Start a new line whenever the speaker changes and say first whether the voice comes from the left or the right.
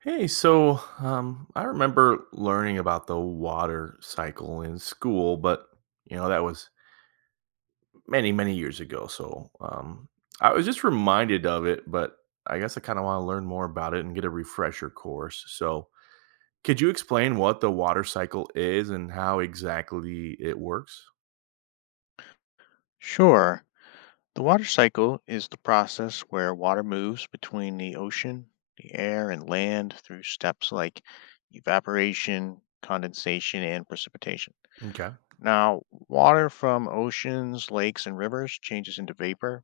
right: Hey, so I remember learning about the water cycle in school, but that was many, many years ago. So I was just reminded of it, but I guess I kind of want to learn more about it and get a refresher course. So could you explain what the water cycle is and how exactly it works?
left: Sure. The water cycle is the process where water moves between the ocean, the air, and land through steps like evaporation, condensation, and precipitation.
right: Okay.
left: Now, water from oceans, lakes, and rivers changes into vapor.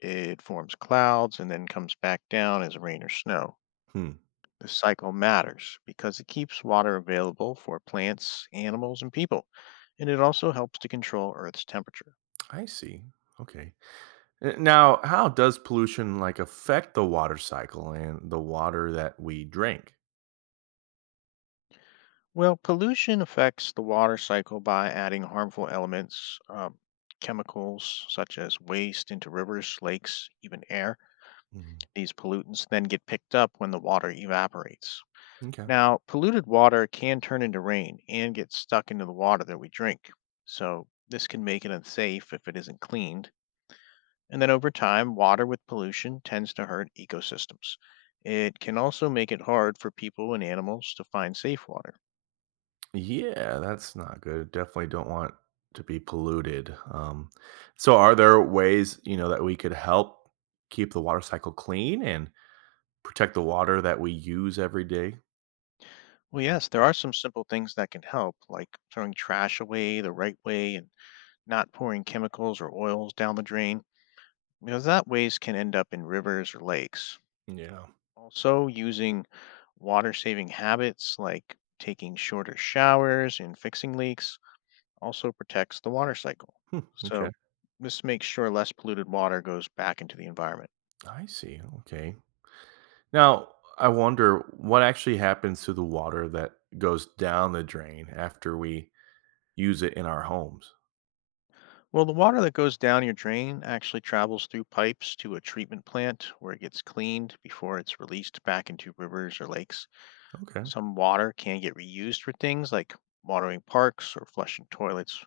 left: It forms clouds and then comes back down as rain or snow.
right: Hmm.
left: This cycle matters because it keeps water available for plants, animals, and people, and it also helps to control Earth's temperature.
right: I see. Okay. Now, how does pollution like affect the water cycle and the water that we drink?
left: Well, pollution affects the water cycle by adding harmful elements, chemicals such as waste into rivers, lakes, even air.
right: Mhm.
left: These pollutants then get picked up when the water evaporates.
right: Okay.
left: Now, polluted water can turn into rain and get stuck into the water that we drink. So, this can make it unsafe if it isn't cleaned. And then over time, water with pollution tends to hurt ecosystems. It can also make it hard for people and animals to find safe water.
right: Yeah, that's not good. Definitely don't want to be polluted. So, are there ways that we could help keep the water cycle clean and protect the water that we use every day?
left: Well, yes, there are some simple things that can help, like throwing trash away the right way and not pouring chemicals or oils down the drain, because that waste can end up in rivers or lakes.
right: Yeah.
left: Also, using water saving habits like taking shorter showers and fixing leaks also protects the water cycle.
right: Okay.
left: So, this makes sure less polluted water goes back into the environment.
right: I see. Okay. Now, I wonder what actually happens to the water that goes down the drain after we use it in our homes.
left: Well, the water that goes down your drain actually travels through pipes to a treatment plant where it gets cleaned before it's released back into rivers or lakes.
right: Okay.
left: Some water can get reused for things like watering parks or flushing toilets,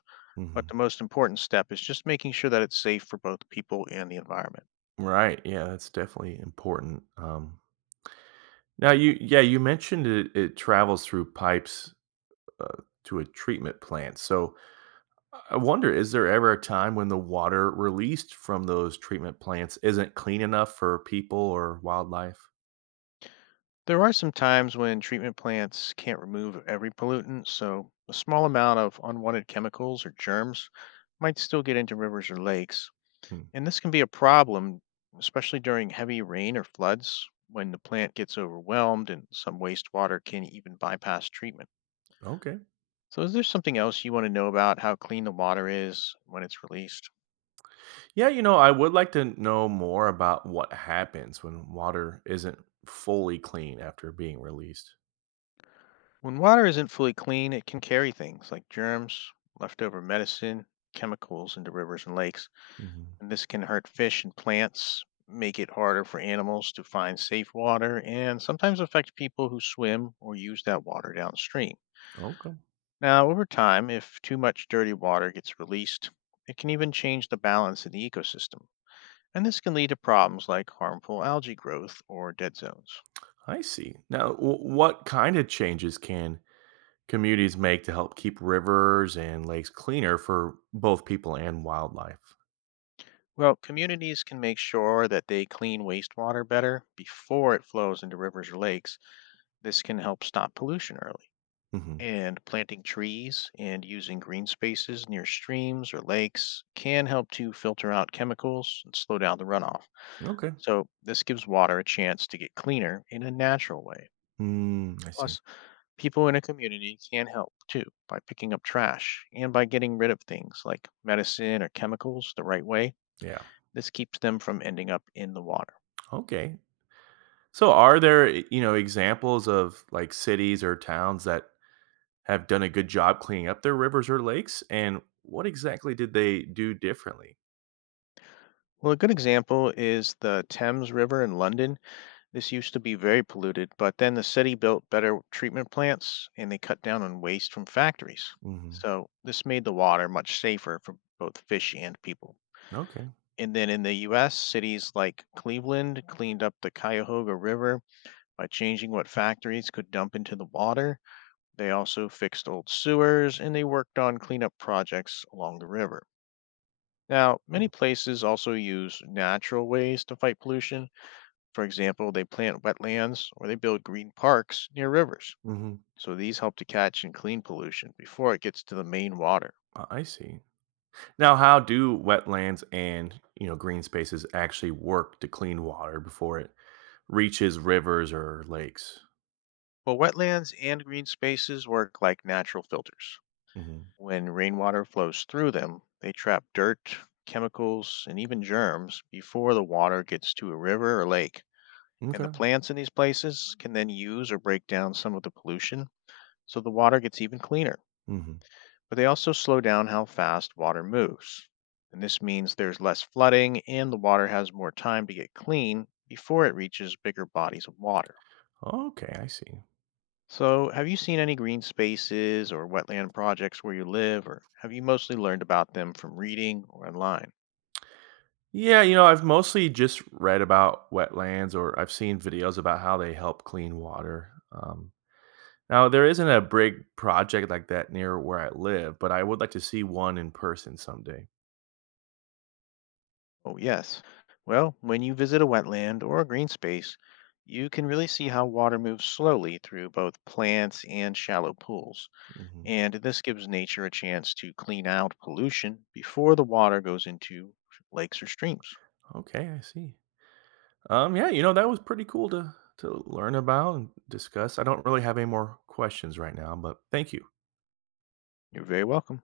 left: but
right: Hmm.
left: the most important step is just making sure that it's safe for both people and the environment.
right: Right. Yeah, that's definitely important. Now, you mentioned it travels through pipes uh, to a treatment plant. So I wonder, is there ever a time when the water released from those treatment plants isn't clean enough for people or wildlife?
left: There are some times when treatment plants can't remove every pollutant, so a small amount of unwanted chemicals or germs might still get into rivers or lakes.
right: Hmm.
left: And this can be a problem, especially during heavy rain or floods, when the plant gets overwhelmed and some wastewater can even bypass treatment.
right: Okay.
left: So, is there something else you want to know about how clean the water is when it's released?
right: Yeah, I would like to know more about what happens when water isn't fully clean after being released.
left: When water isn't fully clean, it can carry things like germs, leftover medicine, chemicals into rivers and lakes.
right: Hmm.
left: And this can hurt fish and plants, make it harder for animals to find safe water, and sometimes affect people who swim or use that water downstream.
right: Okay.
left: Now, over time, if too much dirty water gets released, it can even change the balance in the ecosystem, and this can lead to problems like harmful algae growth or dead zones.
right: I see. Now, what kind of changes can communities make to help keep rivers and lakes cleaner for both people and wildlife?
left: Well, communities can make sure that they clean wastewater better before it flows into rivers or lakes. This can help stop pollution early.
right: Hmm.
left: And planting trees and using green spaces near streams or lakes can help to filter out chemicals and slow down the runoff.
right: Okay.
left: So, this gives water a chance to get cleaner in a natural way.
right: Mm, I see.
left: Plus, people in a community can help too by picking up trash and by getting rid of things like medicine or chemicals the right way.
right: Yeah.
left: This keeps them from ending up in the water.
right: Okay. So are there, examples of like cities or towns that have done a good job cleaning up their rivers or lakes? And what exactly did they do differently?
left: Well, a good example is the Thames River in London. This used to be very polluted, but then the city built better treatment plants and they cut down on waste from factories.
right: Hmm.
left: So this made the water much safer for both fish and people.
right: Okay.
left: And then in the US, cities like Cleveland cleaned up the Cuyahoga River by changing what factories could dump into the water. They also fixed old sewers and they worked on cleanup projects along the river. Now, many
right: Cool.
left: places also use natural ways to fight pollution. For example, they plant wetlands or they build green parks near rivers.
right: Hmm.
left: So these help to catch and clean pollution before it gets to the main water.
right: I see. Now, how do wetlands and green spaces actually work to clean water before it reaches rivers or lakes?
left: Well, wetlands and green spaces work like natural filters.
right: Hmm.
left: When rainwater flows through them, they trap dirt, chemicals, and even germs before the water gets to a river or lake. And the
right: Okay.
left: plants in these places can then use or break down some of the pollution, so the water gets even cleaner.
right: Hmm.
left: But they also slow down how fast water moves. And this means there's less flooding and the water has more time to get clean before it reaches bigger bodies of water.
right: Okay. I see.
left: So, have you seen any green spaces or wetland projects where you live, or have you mostly learned about them from reading or online?
right: Yeah, I've mostly just read about wetlands or I've seen videos about how they help clean water. Now, there isn't a big project like that near where I live, but I would like to see one in person someday.
left: Oh, yes. Well, when you visit a wetland or a green space, you can really see how water moves slowly through both plants and shallow pools.
right: Hmm.
left: And this gives nature a chance to clean out pollution before the water goes into lakes or streams.
right: Okay, I see. Yeah, that was pretty cool to learn about and discuss. I don't really have any more questions right now, but thank you.
left: You're very welcome.